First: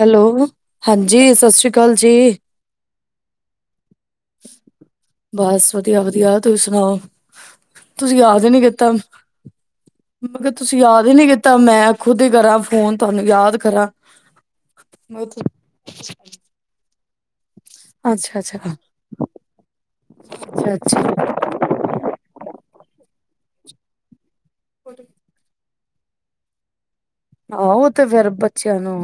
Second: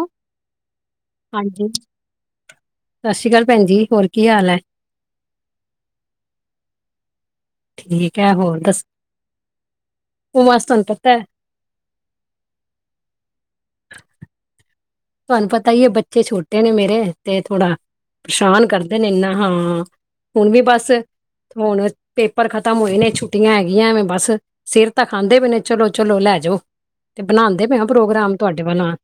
Hello ਹਾਂਜੀ ਸਤਿ ਸ੍ਰੀ ਅਕਾਲ ਜੀ, ਸਤਿ ਸ੍ਰੀ ਅਕਾਲ ਭੈਣ ਜੀ ਹੋਰ ਕੀ ਹਾਲ ਹੈ ਬਸ ਵਧੀਆ-ਵਧੀਆ ਤੁਸੀ ਸੁਣਾਓ। ਤੁਸੀਂ ਠੀਕ ਹੈ ਯਾਦ ਹੀ ਹੋਰ ਨੀ ਦੱਸ ਕੀਤਾ, ਮੈਂ ਉਹ ਕਿਹਾ ਬਸ ਤੁਸੀਂ ਤੁਹਾਨੂੰ ਯਾਦ ਪਤਾ ਹੀ ਹੈ ਨੀ ਕੀਤਾ ਮੈਂ ਖੁਦ ਹੀ ਕਰਾਂ ਫੋਨ ਤੁਹਾਨੂੰ ਯਾਦ ਕਰਾਂ। ਤੁਹਾਨੂੰ ਪਤਾ ਹੀ ਇਹ ਬੱਚੇ ਛੋਟੇ ਨੇ ਮੇਰੇ ਤੇ ਥੋੜਾ ਅੱਛਾ-ਅੱਛਾ, ਪਰੇਸ਼ਾਨ ਕਰਦੇ ਨੇ ਇਨਾ ਹਾਂ ਹੁਣ ਵੀ ਬਸ ਅੱਛਾ-ਅੱਛਾ, ਹੁਣ ਪੇਪਰ ਖਤਮ ਖਤਮ ਹੋਏ ਨੇ ਛੁੱਟੀਆਂ ਹੈਗੀਆਂ ਨੇ ਬਸ, ਸਿਰ ਤਾਂ ਖਾਂਦੇ ਪਏ ਨੇ, ਚਲੋ-ਚਲੋ ਲੈ ਜਾਓ। ਤੇ ਬਣਾਦੇ ਪਏ ਔ ਆਹੋ ਪ੍ਰੋਗਰਾਮ ਤੁਹਾਡੇ ਵੱਲ ਆਣ ਦਾ।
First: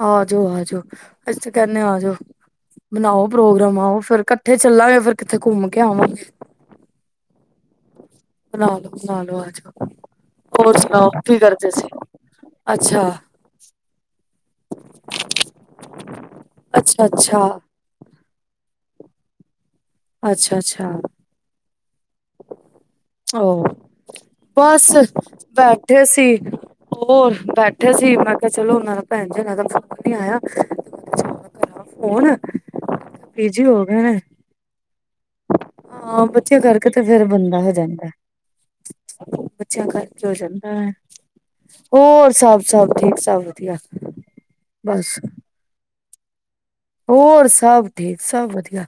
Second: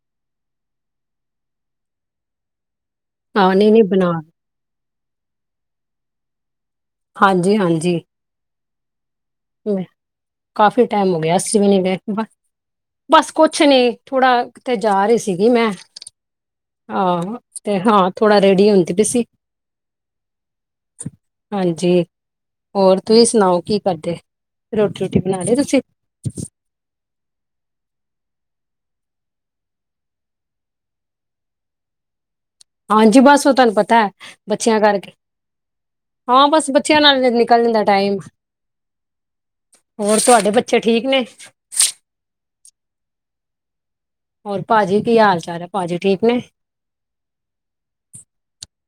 ਆ ਜਾਓ, ਆ ਜਾਓ, ਅਸੀ ਤਾਂ ਕਹਿੰਦੇ ਆ ਜਾਓ। ਬਨਾਓ ਹਾਂ ਨਹੀਂ ਪ੍ਰੋਗਰਾਮ ਨਹੀਂ ਆਓ ਬਣਾ ਫੇਰ ਇਕੱਠੇ ਚੱਲਾਂਗੇ। ਫਿਰ ਕਿੱਥੇ ਘੁੰਮ ਕੇ ਆਵਾਂਗੇ। ਹਾਂਜੀ-ਹਾਂਜੀ, [unintelligible] ਆਜੋ, ਹੋਰ ਕਾਫੀ ਸੁਣਾਓ ਟਾਈਮ ਹੋ ਗਿਆ, ਕੀ ਅਸੀਂ ਵੀ ਕਰਦੇ ਨਹੀਂ ਸੀ? ਗਏ ਅੱਛਾ, ਬਸ ਕੁਛ ਨੀ ਥੋੜਾ ਕਿਥੇ ਜਾ ਰਹੀ ਸੀਗੀ ਮੈਂ, ਹਾਂ ਅੱਛਾ-ਅੱਛਾ, ਤੇ ਹਾਂ ਥੋੜਾ ਰੇਡੀ ਹੁੰਦੀ ਪਈ ਸੀ। ਅੱਛਾ-ਅੱਛਾ, ਹਾਂਜੀ, ਹੋਰ ਤੁਸੀਂ ਸੁਣਾਓ ਓ ਕੀ ਕਰਦੇ। ਬਸ ਰੋਟੀ ਰੂਟੀ ਬਣਾ ਲਈ ਤੁਸੀਂ? ਬੈਠੇ ਸੀ ਹੋਰ ਬੈਠ ਬੈਠੇ ਸੀ, ਮੈਂ ਕਿਹਾ ਚਲੋ ਉਨਾ ਦਾ ਭੈਣ ਜੀ ਔਰਾ ਦਾ ਫੋਨ ਨਹੀ ਆਇਆ ਚਲੋ ਕਰਾਂ ਫੋਨ, ਹਾਂਜੀ, ਬਸ ਉਹ ਬਿਜੀ ਤੁਹਾਨੂੰ ਹੋ ਗਏ ਪਤਾ ਹੈ ਨੇ। ਬੱਚਿਆਂ ਕਰਕੇ ਹਾਂ ਬੱਚਿਆਂ ਬਸ ਕਰਕੇ ਤੇ ਨਾਲ ਫੇਰ ਬੰਦਾ ਨਿਕਲ ਹੋ ਜਾਂਦਾ, ਟਾਈਮ ਬੱਚਿਆਂ ਹੋਰ ਕਰਕੇ ਹੋ ਤੁਹਾਡੇ ਬੱਚੇ ਜਾਂਦਾ ਹੈ ਠੀਕ ਨੇ? ਹੋਰ ਸਭ ਸਭ ਠੀਕ ਸਭ ਵਧੀਆ, ਹੋਰ ਭਾਜੀ ਬਸ ਕੀ ਹਾਲ ਚਾਲ ਹੈ ਭਾਜੀ, ਠੀਕ ਨੇ, ਹੋਰ ਸਭ ਠੀਕ ਸਭ ਵਧੀਆ,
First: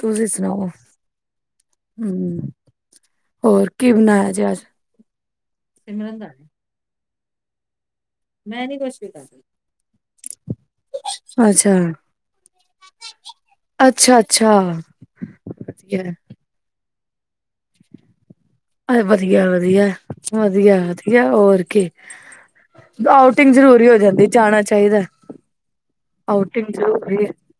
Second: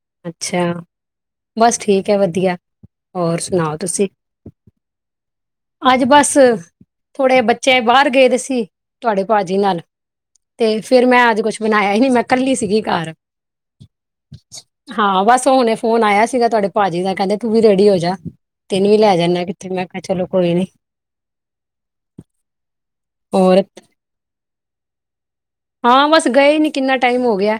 ਤੁਸੀਂ ਅੱਛਾ ਸੁਣਾਓ ਬਸ ਠੀਕ ਹੈ ਹਮ ਵਧੀਆ, ਹੋਰ ਸੁਣਾਓ ਕੀ ਤੁਸੀਂ? ਬਣਾਇਆ ਜੇ ਅੱਜ ਅੱਜ ਬਸ, ਥੋੜੇ ਬੱਚੇ ਬਾਹਰ, ਗਏ ਸੀ ਤੁਹਾਡੇ ਭਾਜੀ ਨਾਲ ਤੇ ਫੇਿਰ ਮੈਂ ਅੱਜ ਕੁਛ ਅੱਛਾ ਬਣਾਇਆ ਹੀ ਮੈਂ ਇਕੀ ਸੀਗੀ ਘ ਅੱਛਾ ਅੱਛਾ ਹਾਂ ਬਸ ਹੁਣੇ ਫੋਨ ਵਧੀਆ ਆਇਆ ਸੀਗਾ ਤੁਹਾਡੇ ਭਾਜੀ ਦਾ ਕਹਿੰਦੇ ਤੂੰ ਵੀ ਰੈਡੀ ਹੋ ਜਾ ਤੈਨੂੰ ਵੀ ਅ ਲੈ ਜਾਂਨਾ ਵਧੀਆ ਕਿਤੇ ਵਧੀਆ ਮੈਂ ਕਿਹਾ ਚਲੋ ਕੋਈ ਨੀ ਵਧੀਆ ਵਧੀਆ ਹੋਰ ਕੀ ਆਊਟਿੰਗ ਹੋਰ ਜ਼ਰੂਰੀ ਹੋ ਜਾਂਦੀ ਜਾਣਾ ਚਾਹੀਦਾ ਤੇ ਹਾਂ ਬਸ ਗਏ ਨੀ ਕਿੰਨਾ ਟਾਈਮ ਹੋ ਗਿਆ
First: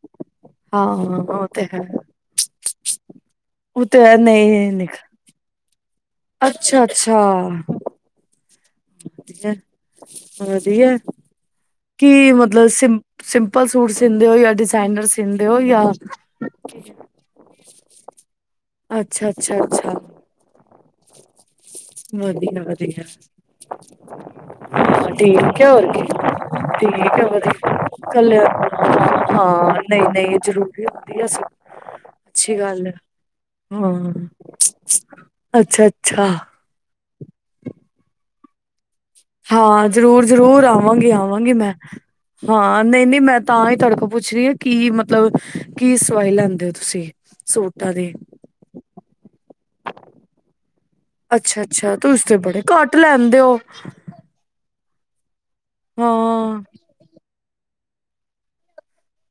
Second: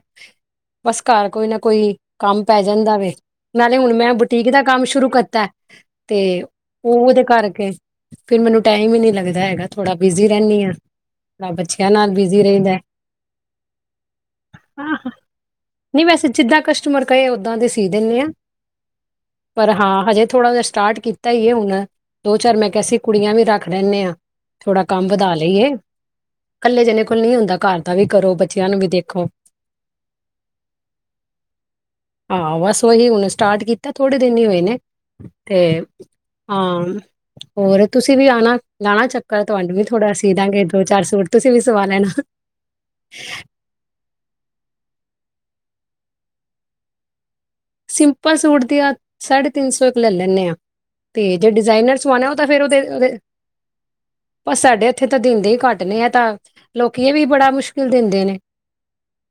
ਹਾਂ ਬਸ ਘਰ ਕੋਈ ਉਹ ਨਾ ਤੇ ਹੈ ਕੋਈ ਕੰਮ ਪੈ ਜਾਂਦਾ ਵ ਨਾਲੇ ਉਹ ਹੁਣ ਤੇ ਮੈਂ ਹੈ ਬੁਟੀਕ ਦਾ ਨਹੀਂ ਕੰਮ ਨਿ ਸ਼ੁਰੂ ਕੀਤਾ ਤੇ ਅੱਛਾ ਉਹ ਅੱਛਾ ਉਹਦੇ ਕਰਕੇ ਫਿਰ ਮੈਨੂੰ ਟਾਈਮ ਹੀ ਨੀ ਲੱਗਦਾ ਹੈਗਾ ਥੋੜਾ ਬਿਜ਼ੀ ਰਹਿੰਦੀ ਹਾਂ ਵਧੀਆ ਰੱਬ ਕੀ ਮਤਲਬ ਸਿੰ ਸਿੰਪਲ ਸੂਟ ਸਿੰਂਦੇ ਹੋ ਜਾਂ ਹਾਂ ਡਿਜ਼ਾਇਨਰ ਸਿੰਂਦੇ ਹੋ ਜਾਂਾ ਨਹੀਂ ਵੈਸੇ ਜਿੱਦਾਂ ਕਸਟਮਰ ਕਹੇ ਓਦਾਂ ਦੇ ਸੀ ਦਿੰਦੇ ਹਾਂ ਪਰ ਹਾਂ ਹਜੇ ਥੋੜ੍ਹਾ ਜਹਾ ਸਟਾਰਟ ਕੀਤਾ ਹੁਣ ਦੋ ਚਾਰ ਵਧੀਆ ਮੈਂ ਕਿਹਾ ਸੀ ਵਧੀਆ ਕੁੜੀਆਂ ਵੀ ਰੱਖ ਲੈਂਦੇ ਹਾਂ ਥੋੜਾ ਕੰਮ ਹਾਂ ਵਧਾ ਠੀਕ ਹੈ ਲਈਏ ਹੋਰ ਕੀ ਕੱਲੇ ਜਣੇੇ ਠੀਕ ਕੋਲ ਹੈ ਨਹੀਂੀ ਹੁੰਦਾ ਵਧੀਆ ਘਰ ਵੀ ਕੱਲ ਕਰੋ ਬੱਚਿਆਂ ਨੂੰ ਵੀ ਦੇਖੋ ਹਾਂ ਨਹੀਂ ਨਹੀਂ ਜ਼ਰੂਰੀ ਹੁੰਦੀ ਆ ਸ ਅੱਛੀ ਗੱਲ ਹੈ ਤਾਂ ਹਾਂ ਥੋੜੇ ਦਿਨ ਹੀ ਹੋਏ ਨੇ ਤੇ ਅੱਛਾ ਅੱਛਾ ਹਾਂ ਹੋਰ ਤੁਸੀਂ ਵੀ ਆਉਣਾ ਲਣਾ ਚੱਕਰ ਤੁਹਡੂੰ ਵੀ ਹਾਂ ਥੋੜਾ ਜ਼ਰੂਰ ਸੀ ਜ਼ਰੂਰ ਦਾਂਗੇ ਦੋ ਚਾਰ ਆਵਾਂਗੀ ਸੂਟ ਤੁਸੀਂ ਆਵਾਂਗੀ ਵੀ ਮੈਂ ਸਵਾ ਲੈਣਾ ਹਾਂ ਨਹੀਂ ਨਹੀਂ ਮੈਂ ਤਾਂ ਹੀ ਤੜ ਉਹ ਪੁੱਛ ਰਹੀ ਹੈ ਕੀ ਮਤਲਬ ਕੀ ਸਵਾਈ ਲੈਂਦੇ ਹੋ ਤੁਸੀਂ ਸੂਟਾਂ ਦੀ ਸਿੰਪਲ ਸੂਟ ਦੀ ਆ ਸਾਢੇ ਤਿੰਨ ਸੌ ਇੱਕ ਲੈ ਲੈਂਦੇ ਹਾਂ ਤੇ ਜੇ ਅੱਛਾ ਅੱਛਾ ਡਿਜ਼ਾਇਨਰ ਤੁਸੀਸ ਸਵਾਣਾ ਉਹ ਤੇ ਤਾਂ ਬੜੇ ਫੇਰ ਉਹਦੇ ਘੱਟ ਲੈਂਦੇ ਹੋ ਉੱਥ ਤਾਂ ਦਿੰ ਹੀ ਘੱਟਦੇ ਆ ਤਾਂ ਹਾਂ ਲੋਕੀਏ ਵੀ ਬੜਾ ਮੁਸ਼ਕਿਲ ਮੁਸ਼ਕਿਲ ਦਿੰਦੇ ਨੇ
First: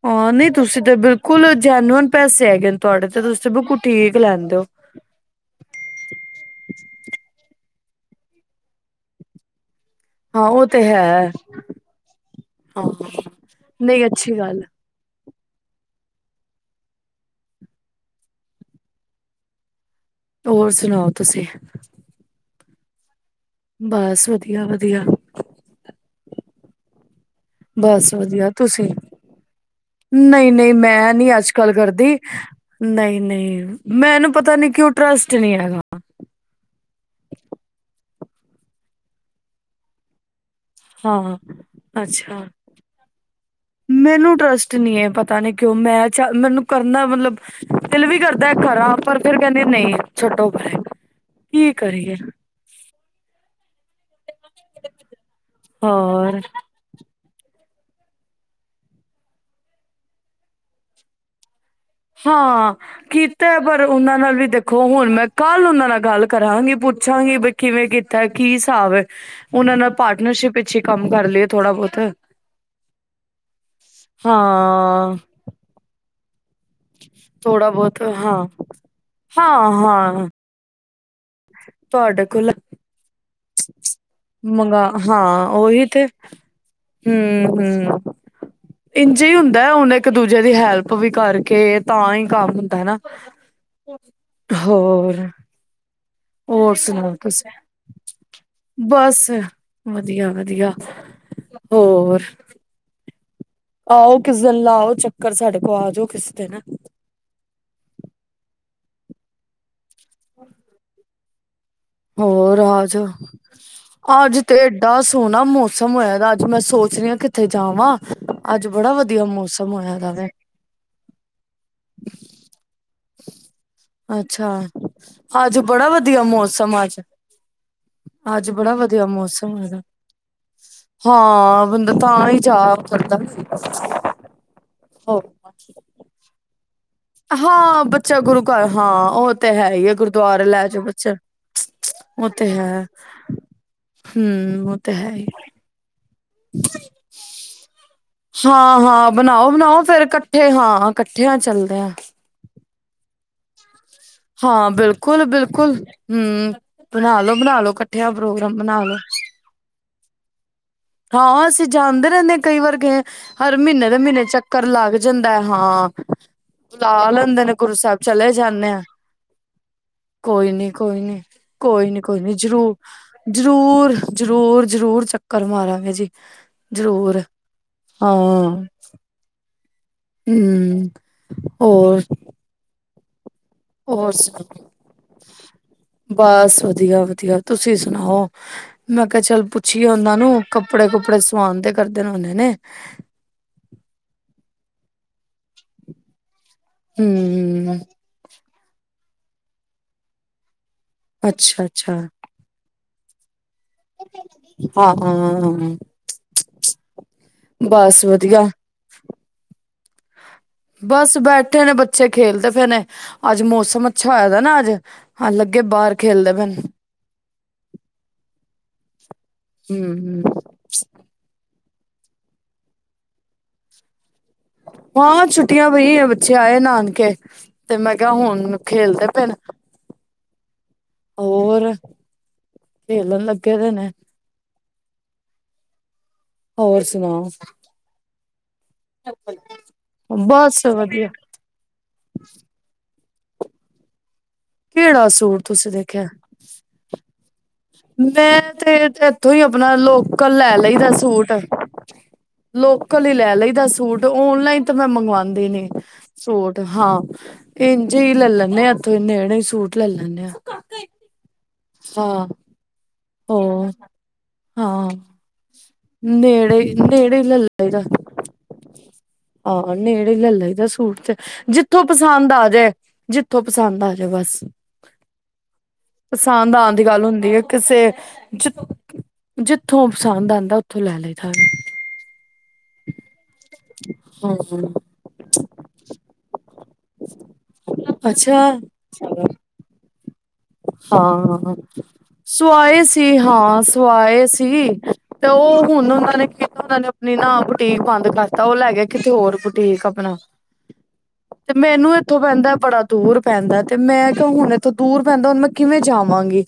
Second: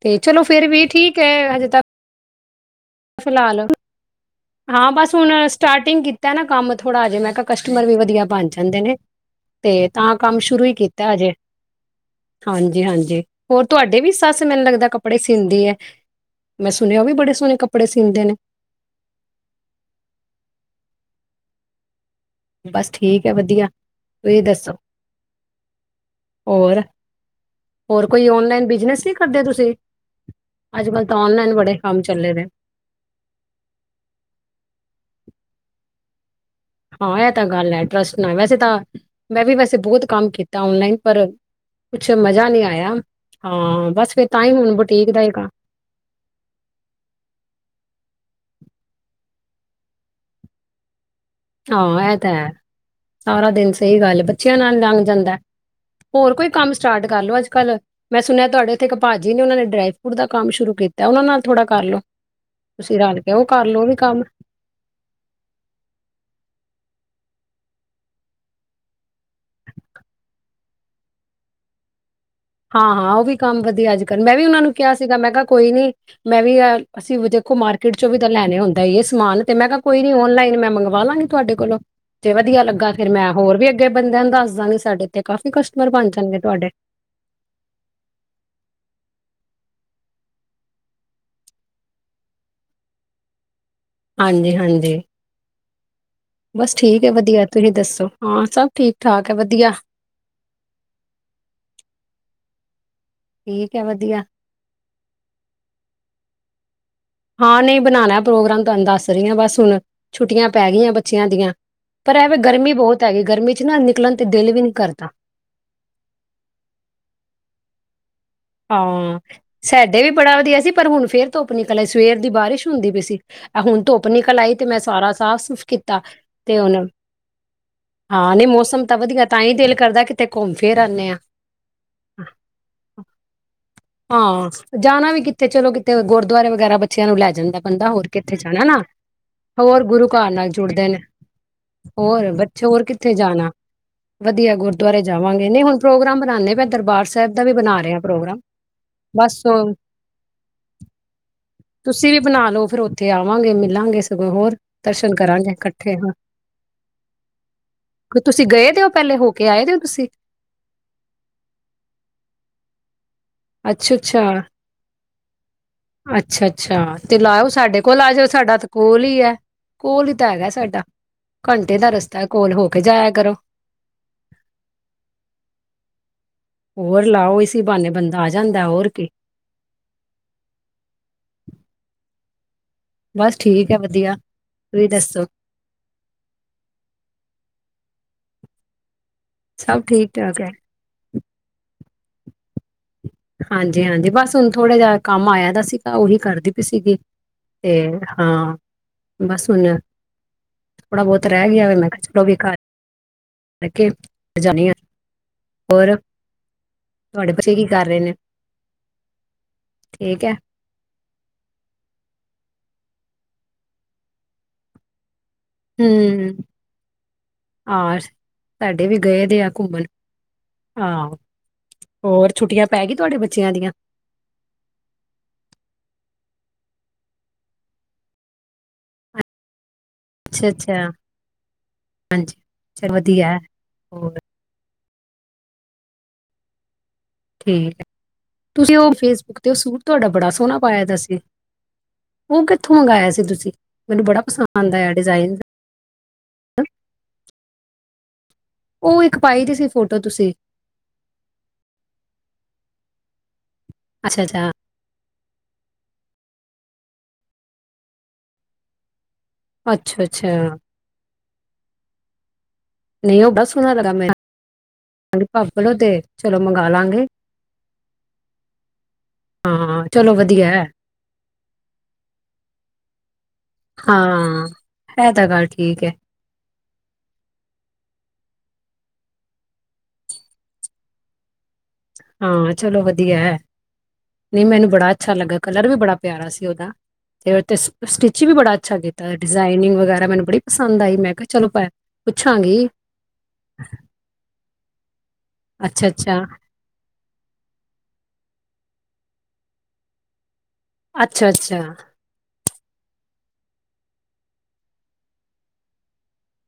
ਤੇ ਹਾਂ ਚਲੋ ਨਹੀਂ ਫੇਰ ਤੁਸੀਂ ਵੀ ਤਾਂ ਠੀਕ ਬਿਲਕੁਲ ਹੈ ਹਜੇ ਤੱਕ ਜੈਨਅਨ ਪੈਸੇ ਹੈਗੇ ਨੇ ਤੁਹਾਡੇ ਤੇ ਤੁਸੀਂ ਤੇ ਫਿਲਹਾਲ ਬਿਲਕੁਲ ਠੀਕ ਲੈਂਦੇ ਹੋ ਹਾਂ ਬਸ ਹੁਣ ਸਟਾਰਟਿੰਗ ਕੀਤਾ ਨਾ ਕੰਮ ਥੋੜਾ ਹਜੇ ਮੈਂ ਕਿਹਾ ਕਸਟਮਰ ਵੀ ਵਧੀਆ ਬਣ ਜਾਂਦੇ ਨੇ ਤੇ ਤਾਂ ਕੰਮ ਹਾਂ ਸ਼ੁਰੂ ਉਹ ਹੀ ਤੇ ਕੀਤਾ ਹੈ ਹਜੇ ਹਾਂਜੀ ਹਾਂ ਹਾਂਜੀ ਹੋਰ ਤੁਹਾਡੇ ਨਹੀਂ ਵੀ ਅੱਛੀ ਸੱਸ ਗੱਲ ਮੈਨੂੰ ਲੱਗਦਾ ਕੱਪੜੇ ਸਿੰਦੀ ਹੈ ਮੈਂ ਸੁਣਿਆ ਉਹ ਵੀ ਬੜੇ ਸੋਹਣੇ ਕੱਪੜੇ ਕੱਪੜੇ ਸੀਂਦੇ ਨੇ ਹੋਰ ਸੁਣਾਓ ਤੁਸੀਂ ਬਸ ਠੀਕ ਵਧੀਆ ਬਸ ਤੁਸੀਂ ਵਧੀਆ ਦੱਸੋ ਵਧੀਆ ਹੋਰ ਹੋਰ ਬਸ ਕੋਈ ਵਧੀਆ ਔਨਲਾਈਨ ਤੁਸੀਂ, ਬਿਜਨਸ ਨਹੀਂ ਕਰਦੇ ਤੁਸੀਂ? ਨਹੀਂ ਨਹੀਂ ਅੱਜ-ਕੱਲ੍ਹ ਮੈਂ ਤਾਂ ਨੀ ਅੱਜ ਔਨਲਾਈਨ ਕੱਲ ਬੜੇ ਕੰਮ ਕਰਦੀ, ਚੱਲੇ ਨੇ। ਨਹੀਂ ਨਹੀਂ, ਮੈਨੂੰ ਪਤਾ ਨੀ ਕਿਉਂ ਟਰਸਟ ਪ੍ਰਚਨ [inaudible] ਹਾਂ ਇਹ ਤਾਂ ਗੱਲ ਹੈ ਟਰੱਸ ਵੈਸੇ ਤਾਂ ਮੈਂ ਵੀ ਵੈਸੇ ਬਹੁਤ ਕੰਮ ਕੀਤਾ ਔਨਲਾਈਨ ਪਰ ਹਾਂ ਕੁਛ ਅੱਛਾ ਮਜ਼ਾ ਨਹੀਂ ਆਇਆ। ਹਾਂ ਬਸ ਫਿਰ ਮੈਨੂੰ ਤਾਂ ਹੀ ਟਰਸਟ ਹੁਣ ਨੀ ਹੈ ਬੁਟੀਕ ਦਾ ਹੀ ਪਤਾ ਕੰਮ ਨੀ ਕਿਉਂ ਮੈਂ ਮੈਨੂੰ ਕਰਨਾ ਮਤਲਬ ਦਿਲ ਵੀ ਕਰ ਮੈ ਕਰਾਂ ਪਰ ਫਿਰ ਕਹਿੰਦੀ ਨਹੀਂ ਛੱਡੋ ਪਰੇ ਕੀ ਹਾਂ ਕਰੀਏ ਇਹ ਤਾਂ ਹੈ, ਸਾਰਾ ਦਿਨ ਚ ਸਹੀ ਗੱਲ ਬ ਬੱਚਿਆਂ ਨਾਲ ਲੰਘ ਜਾਂਦਾ ਐ, ਹੋਰ ਕੋਈ ਕੰਮ ਸਟਾਰਟ ਕਰ ਲਓ ਅੱਜ ਅੱਜ ਕੱਲ ਮੈਂ ਸੁਣਿਆ ਤੁਹਾਡੇ ਉੱਥੇ ਇੱਕ ਭਾਜੀ ਨੇ ਉਹਨਾਂ ਨੇ ਡਰਾਈ ਫਰੂਟ ਦਾ ਕੰਮ ਸ਼ੁਰੂ ਕੀਤਾ ਉਹਨਾਂ ਨਾਲ ਥੋੜ੍ਹਾ ਹਾਂ ਕੀਤਾ ਐ ਪਰ ਲਓ ਉਹ ਵੀ ਉਹਨਾਂ ਕੰਮ ਨਾਲ ਵੀ ਦੇਖੋ ਹੁਣ ਮੈਂ ਕੱਲ ਉਹਨਾਂ ਨਾਲ ਗੱਲ ਕਰਾਂਗੀ ਪੁੱਛਾਂਗੀ ਬਈ ਕਿਵੇਂ ਕੀਤਾ ਕੀ ਹਿਸਾਬ ਉਹਨਾਂ ਨਾਲ ਪਾਰਟਨਰਸ਼ਿਪ ਪਿੱਛੇ ਕੰਮ ਕਰ ਲਏ ਥੋੜਾ ਬਹੁਤ ਹਾਂ ਹਾਂ ਉਹ ਵੀ ਕੰਮ ਵਧੀਆ ਅੱਜ ਕੱਲ ਮੈਂ ਵੀ ਉਹਨਾਂ ਨੂੰ ਕਿਹਾ ਹਾਂ ਸੀਗਾ ਮੈਂ ਕਿਹਾ ਕੋਈ ਨੀ ਖਾਲੀ ਜਵਾਬ [unintelligible] ਮੈਂ ਵੀ ਐ ਅਸੀਂ ਵੀ ਦੇਖੋ ਥੋੜਾ ਮਾਰਕੀਟ ਬਹੁਤ ਚੋਂ ਵੀ ਤਾਂ ਹਾਂ ਲੈਣੇ ਹੁੰਦਾ ਇਹ ਸਮਾਨ ਤੇ ਮੈਂ ਹਾਂ ਕਿਹਾ ਕੋਈ ਨੀ ਹਾਂ ਔਨਲਾਈਨ ਮੈਂ ਮੰਗਵਾ ਵਾ ਲਾਂਗੇ ਤੁਹਾਡੇ ਕੋਲੋਂ ਤੁਹਾਡੇ ਜੇ ਕੋਲ ਵਧੀਆ ਲੱਗਾ ਫਿਰ ਮੈਂ ਹੋਰ ਵੀ ਅੱਗੇ ਬੰਦਿਆਂ ਨੂੰ ਦੱਸਦਾ ਗੀ ਮੰਗਾ ਸਾਡੇ ਤੇ ਹਾਂ ਕਾਫ਼ੀ ਕਸਟਮਰ ਬਣ ਜਾਣਗੇ ਤੁਹਾਡੇ ਹੂ ਇੰਝ ਹੀ ਹੁੰਦਾ ਹੁਣ ਇੱਕ ਦੂਜੇ ਦੀ ਹੈਲਪ ਵੀ ਕਰਕੇ ਤਾਂ ਹੀ ਕੰਮ ਹੁੰਦਾ ਹੈ ਨਾ ਹਾਂਜੀ-ਹਾਂਜੀ ਹੋਰ ਹੋਰ ਬਸ ਠੀਕ ਹੈ ਸੁਣਾਔ ਵਧੀਆ ਤੁਸੀਂ ਦੱਸੋ ਹਾਂ ਸਭ ਠੀਕ ਬਸ ਠਾਕ ਹੈ ਵਧੀਆ ਵਧੀਆ ਵਧੀਆ ਹੋਰ ਠੀਕ ਹੈ ਆਓ ਵਧੀਆ ਕਿਸੇ ਦਿਨ ਲਾਓ ਚੱਕਰ ਸਾਡੇ ਕੋਲ ਆ ਜੋ ਕਿਸੇ ਦਿਨ ਹਾਂ ਨਹੀਂ ਬਣਾਉਣਾ ਪ੍ਰੋਗਰਾਮ ਤੁਹਾਨੂੰ ਦੱਸ ਰਹੀ ਹ ਬਸ ਹੁਣ ਛੁੱਟੀਆਂ ਪੈ ਗਈਆਂ ਬ ਬੱਚਿਆਂ ਦੀਆਂ ਪਰ ਐਵੇਂ ਹੋਰ ਗਰਮੀ ਅੱਜ, ਬਹੁਤ ਹੈਗੀ ਗਰਮੀ 'ਚ ਨਾ ਨਿਕਲਣ ਅੱਜ ਦਿਲ ਤੇ ਵੀ ਨੀ ਏਡਾ ਕਰਦਾ ਸੋਹਨਾ ਮੌਸਮ ਹੋਇਆ ਏ ਗਾ ਅੱਜ ਮੈਂ ਸੋਚ ਰਹੀ ਹ ਕਿੱਥੇ ਜਾਵਾਂ। ਅੱਜ ਬੜਾ ਹਾਂ, ਵਧੀਆ ਮੌਸਮ ਹੋਇਆ ਸਾਡੇ ਵੀ ਦਾ ਵੇ ਬੜਾ ਵਧੀਆ ਸੀ ਪਰ ਹੁਣ ਫੇਰ ਧੁੱਪ ਨਿਕਲ ਆਈ ਸਵੇਰ ਦੀ ਬਾਰਿਸ਼ ਹੁੰਦੀ ਪਈ ਸੀ। ਆ ਹੁਣ ਧੁੱਪ ਨਿਕਲ ਅੱਛਾ ਆਈ ਤੇ ਮੈਂ ਸਾਰਾ ਸਾਫ਼ ਅੱਜ ਸੁਫ਼ ਬੜਾ ਕੀਤਾ ਵਧੀਆ ਤੇ ਹੁਣ ਮੌਸਮ ਅੱਜ, ਹਾਂ ਨਹੀਂ ਅੱਜ ਬੜਾ ਮੌਸਮ ਤਾਂ ਵਧੀਆ ਤਾਂ ਮੌਸਮ ਹੀ ਹੋਇਆ ਦਿਲ ਦਾ, ਕਰਦਾ ਕਿਤੇ ਘੁੰਮ ਫਿਰ ਆਨੇ ਆ। ਹਾਂ, ਬੰਦਾ ਤਾਂ ਹੀ ਜਾ ਕਰਦਾ ਹਾਂ, ਜਾਣਾ ਵੀ ਹੋ ਕਿੱਥੇ, ਚਲੋ ਕਿਥੇ ਗੁਰਦੁਆਰੇ ਵਗੈਰਾ ਬੱਚੇ - ਬੱਚਿਆਂ ਨੂੰ ਲੈ ਜਾਂਦਾ ਹਾਂ ਬੰਦਾ ਹੋਰ ਬੱਚਾ ਕਿੱਥੇ ਗੁਰੂ ਜਾਣਾ, ਹੇ ਘਰ ਨਾ? ਹਾਂ ਉਹ ਤੇ ਹੈ ਹੋਰ ਹੀ ਹੈ ਗੁਰੂ ਘਰ ਗੁਰਦੁਆਰੇ ਨਾਲ ਲੈ ਜਾਓ ਜੁੜਦੇ ਨੇ, ਬੱਚਾ ਉਹ ਹੋਰ, ਤੇ ਬੱਚੇ ਹੋਰ ਹੈ ਕਿੱਥੇ ਜਾਣਾ? ਵਧੀਆ ਹਮ ਉਹ ਤੇ ਗੁਰਦੁਆਰੇ ਹੈ ਹੀ ਜਾਵਾਂਗੇ, ਨਹੀਂ ਹੁਣ ਪ੍ਰੋਗਰਾਮ ਬਣਾਉਂਦੇ ਪਏ, ਦਰਬਾਰ ਸਾਹਿਬ ਦਾ ਵੀ ਬਣਾਉਣ ਹਾਂ ਹਾਂ ਬਣਾਓ ਬਣਾਓ ਫੇਰ ਇਕੱਠੇ। ਹਾਂ, ਇਕੱਠਿਆਂ ਚੱਲਦੇ ਆਂ। ਤੇ ਆਵਾਂਗੇ ਮਿਲਾਂਗੇ। ਸਗੋਂ ਹੋਰ ਹਾਂ, ਦਰਸ਼ਨ ਬਿਲਕੁਲ ਕਰਾਂਗੇ ਬਿਲਕੁਲ, ਇਕੱਠੇ ਹਾਂ। ਹੂੰ। ਬਣਾ ਲੋ ਬਣਾ ਲੋ, ਇਕੱਠਿਆਂ ਕਿ ਤੁਸੀਂ ਪ੍ਰੋਗਰਾਮ ਗਏ ਬਣਾ ਦੇ ਹੋ ਲੋ। ਪਹਿਲੇ ਹੋ ਕੇ ਆਏ ਦੇ ਹੋ ਤੁਸੀਂ ਹਾਂ, ਅਸੀਂ ਜਾਂਦੇ ਰਹਿੰਨੇ, ਕਈ ਵਾਰ ਗਏ। ਹਰ ਮਹੀਨੇ ਅੱਛਾ ਦੇ ਅੱਛਾ ਮਹੀਨੇ ਚੱਕਰ ਲੱਗ ਜਾਂਦਾਂ ਐ, ਹਾਂ। ਅੱਛਾ ਅੱਛਾ ਲਾ ਤੇ ਲੈਂਦੇ ਲਾਇਓ ਨੇ ਗੁਰੂ ਸਾਡੇ ਸਾਹਿਬ ਕੋਲ ਆ ਜਾਓ ਚਲੇ ਸਾਡਾ ਤਾਂ ਜਾਂਨੇ ਆ। ਕੋਲ ਹੀ ਹੈ ਕੋਲ ਹੀ ਤਾਂ ਹੈਗਾ ਕੋਈ ਨੀ ਸਾਡਾ ਕੋਈ ਨੀ ਘੰਟੇ ਦਾ ਕੋਈ ਨੀ ਕੋਈ ਰਸਤਾ ਹੈ ਨੀ ਕੋਲ ਹੋ ਜਰੂਰ, ਕੇ ਜਾਇਆ ਕਰੋ ਜ਼ਰੂਰ, ਜ਼ਰੂਰ, ਜ਼ਰੂਰ ਚੱਕਰ ਮਾਰਾ ਹੋਰ ਲਾਓ ਇਸੀ ਬਹਾਨੇ ਬੰ ਹਾਂ ਆ ਜਾਂਦਾ ਹੋਰ ਕੀ। ਹਮ ਹੋਰ ਬਸ ਠੀਕ ਹੈ ਹੋਰ ਵਧੀਆ ਸੁਣਾ? ਤੁਸੀਂ ਦੱਸੋ ਬਸ ਵਧੀਆ-ਵਧੀਆ। ਤੁਸੀਂ ਸੁਣਾਓ? ਮੈਂ ਕਿਹਾ ਚੱਲ ਸਭ ਪੁੱਛੀਏ ਠੀਕ ਉਹਨਾਂ ਠਾਕ ਨੂੰ, ਹੈ ਕੱਪੜੇ ਕੁਪੜੇ ਸਵਾਉਣ ਦੇ ਕਰਦੇ ਹੁਨੇ ਨੇ। ਹਾਂਜੀ-ਹਾਂਜੀ, ਬਸ ਹੁਣ ਥੋੜ੍ਹਾ ਜਿ ਕੰਮ ਆਇਆ ਦਾ ਸੀਗਾ ਉਹੀ ਕਰਦੀ ਸੀਗੀ, ਹਮ ਤੇ ਹਾਂ। ਬਸ ਹੁਣ ਥੋੜ੍ਹਾ ਬਹੁਤ ਰਹਿ ਅੱਛਾ ਗਿਆ ਵੇ, ਮੈਂ ਅੱਛਾ ਕਿਹਾ ਚਲੋ ਉਹ ਵੀ ਕਰਕੇ ਜਾਣੀ ਐ। ਹਾਂ ਹਾਂ ਹੋਰ, ਤੁਹਾਡੇੇ ਬੱਚੇ ਕੀ ਕਰ ਰਹੇ ਬਸ ਨੇ ਵਧੀਆ। ਠੀਕ ਹੈ। ਬਸ ਬੈਠੇ ਨੇ ਬੱਚੇ ਖੇਲਦੇ ਪਏ ਨੇ। ਅੱਜ ਮੌਸਮ ਅੱਛਾ ਹੋਇਆ ਦਾ ਨਾ ਅੱਜ ਹਾਂ ਲੱਗੇ ਬਾਹਰ ਖੇਲਦੇ ਹੂੰ, ਪਏ ਨੇ ਆਹ ਸਾਡੇ ਵੀ ਗਏ ਦੇ ਆ ਘੁੰਮਣ ਹਮ ਹਾਂ। ਹੋਰ ਛੁੱਟੀਆਂ ਪੈ ਗਈ ਤੁਹਾਡੇ ਬੱਚਿਆਂ ਦੀਆਂ? ਹਾਂ, ਛੁੱਟੀਆਂ ਪਈਆਂ, ਬੱਚੇ ਆਏ ਨਾਨਕੇ, ਤੇ ਮੈਂ ਕਿਹਾ ਹੁਣ ਖੇਲਦੇ ਪਏ ਨੇ। ਅੱਛਾ-ਅੱਛਾ। ਹੋਰ ਚਲ ਖੇਲਣ ਵਧੀਆ ਹੈ। ਲੱਗੇ ਦੇ ਨੇ। ਹੋਰ ਹੋਰ ਸੁ ਠੀਕ ਹੈ। ਤੁਸੀਂ ਉਹ ਫੇਸਬੁੱਕ ਤੇ ਉਹ ਸੂਟ ਤੁਹਾਡਾ ਬੜਾ ਸੋਹਣਾ ਬਸ ਪਾਇਆ ਦਾ ਵਧੀਆ ਸੀ। ਉਹ ਕਿੱਥੋਂ ਮੰਗਾਇਆ ਸੀ? ਸੀ ਤੁਸੀਂ, ਮੈਨੂੰ ਬੜਾ ਪਸੰਦ ਆਇਆ ਕਿਹੜਾ ਡਿਜ਼ਾਇਨ ਸੂਟ ਤੁਸੀਂ ਦੇਖਿਆ? ਮੈਂ ਤੇ ਉਹ ਇੱਕ ਇੱਥੋਂ ਹੀ ਪਾਈ ਦੀ ਸੀ ਆਪਣਾ ਫੋਟੋ ਤੁਸੀਂ ਲੋਕਲ ਲੈ ਲਈ ਦਾ ਸੂਟ। ਲੋਕਲ ਹੀ ਲੈ ਲਈ ਦਾ ਸੂਟ ਅੱਛਾ ਅੱਛਾ ਔਨਲਾਈਨ ਤਾਂ ਮੈਂ ਮੰਗਵਾਉਂਦੀ ਨਹੀਂ। ਸੂਟ ਹਾਂ ਇੰਝੇ ਹੀ ਲੈ ਲੈਂਦੇ ਆ ਇੱਥੋਂ ਨੇੜੇ ਸੂਟ ਲੈ ਅੱਛਾ ਲੈਂਦੇ ਹ ਅੱਛਾ ਹਾਂ ਨਹੀਂ ਉਹ ਬਸ ਹੋ ਸੁਹਣਾ ਲ ਮੈਂ ਹਾਂ ਹੜ ਪਾ [inaudible] ਨੇੜੇ ਨੇੈੜੇ ਹੀ ਲੇਹ ਲਾਏਦਾ ਹਾਂ ਨੇੜੇ ਚਲੋ ਲੈ ਵਧੀਆ ਹੈ ਲਾਇਦਾ ਸੂਟ ਚ ਜਿੱਥੋਂ ਪਸੰਦ ਆ ਜਾਏ ਜਿੱਥੋਂ ਪਸੰਦ ਆ ਜਾਏ ਬਸ ਹਾਂ ਇਹ ਤਾਂ ਗੱਲ ਠੀਕ ਹੈ ਪਸੰਦ ਆਉਣ ਦੀ ਗੱਲ ਹੁੰਦੀ ਹੈ। ਕਿਸੇ ਜ ਜਿੱਥੋਂ ਪਸੰਦ ਆਉਂਦਾ ਉੱਥੋਂ ਲੈ ਲਈਏ ਸਾਨੂੰ [inaudible] ਹਾਂ ਚਲੋ ਵਧੀਆ ਹੈ ਨਹੀਂ ਮੈਨੂੰ ਬੜਾ ਅੱਛਾ ਲੱਗਾ ਕਲਰ ਵੀ ਬੜਾ ਪਿਆਰਾ ਸੀ ਉਹਦਾ ਤੇ ਉ ਸਟਿਚ ਵੀ ਬੜਾ ਅੱਛਾ ਕੀਤਾ ਡਿਜ਼ਾਇਨਿੰਗ ਵਗੈਰਾ ਨੂੰ [inaudible] ਹਾਂ ਹਾਂ ਸੁਆਏ ਸੀ ਹਾਂ ਸਆਏ ਸੀ ਤੇ ਉਹ ਅੱਛਾ ਹੁਣ ਉਹਨਾਂ ਅੱਛਾ ਨੇ ਨਹੀਂ ਨਾ ਬੁਟੀਕ ਬੰਦ ਵਸਤਾ ਉਹ ਲੈ ਗਿਆ ਕਿਤੇ ਹੋਰ ਬੁਟੀਕ ਆਪਣਾ ਅੱਛਾ ਤੇ ਅੱਛਾ ਮੈਨੂੰ ਇੱਥੋਂ ਪੈਂਦਾ ਬੜਾ ਦੂਰ ਪੈਂਦਾ ਤੇ ਮੈਂ ਕਿਹਾ ਹੁਣ ਇਥੋਂ ਦੂਰ ਪੈਂਦਾ ਹੁਣ ਮੈਂ ਕਿਵੇਂ ਜਾਵਾਂਗੀ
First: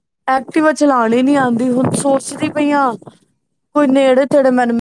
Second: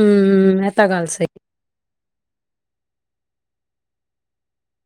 ਹਮ ਇਹ ਐਕਟਿਵਾ ਤਾਂ ਗੱਲ ਚਲਾਉਣੀ ਸਹੀ ਨੀ ਆਉਂਦੀ ਹੁਣ ਸੋਚ ਛਦੀ ਪਈਆਂ ਕੋਈ ਨੇੜੇ ਤੇੜੇ ਮੈਨ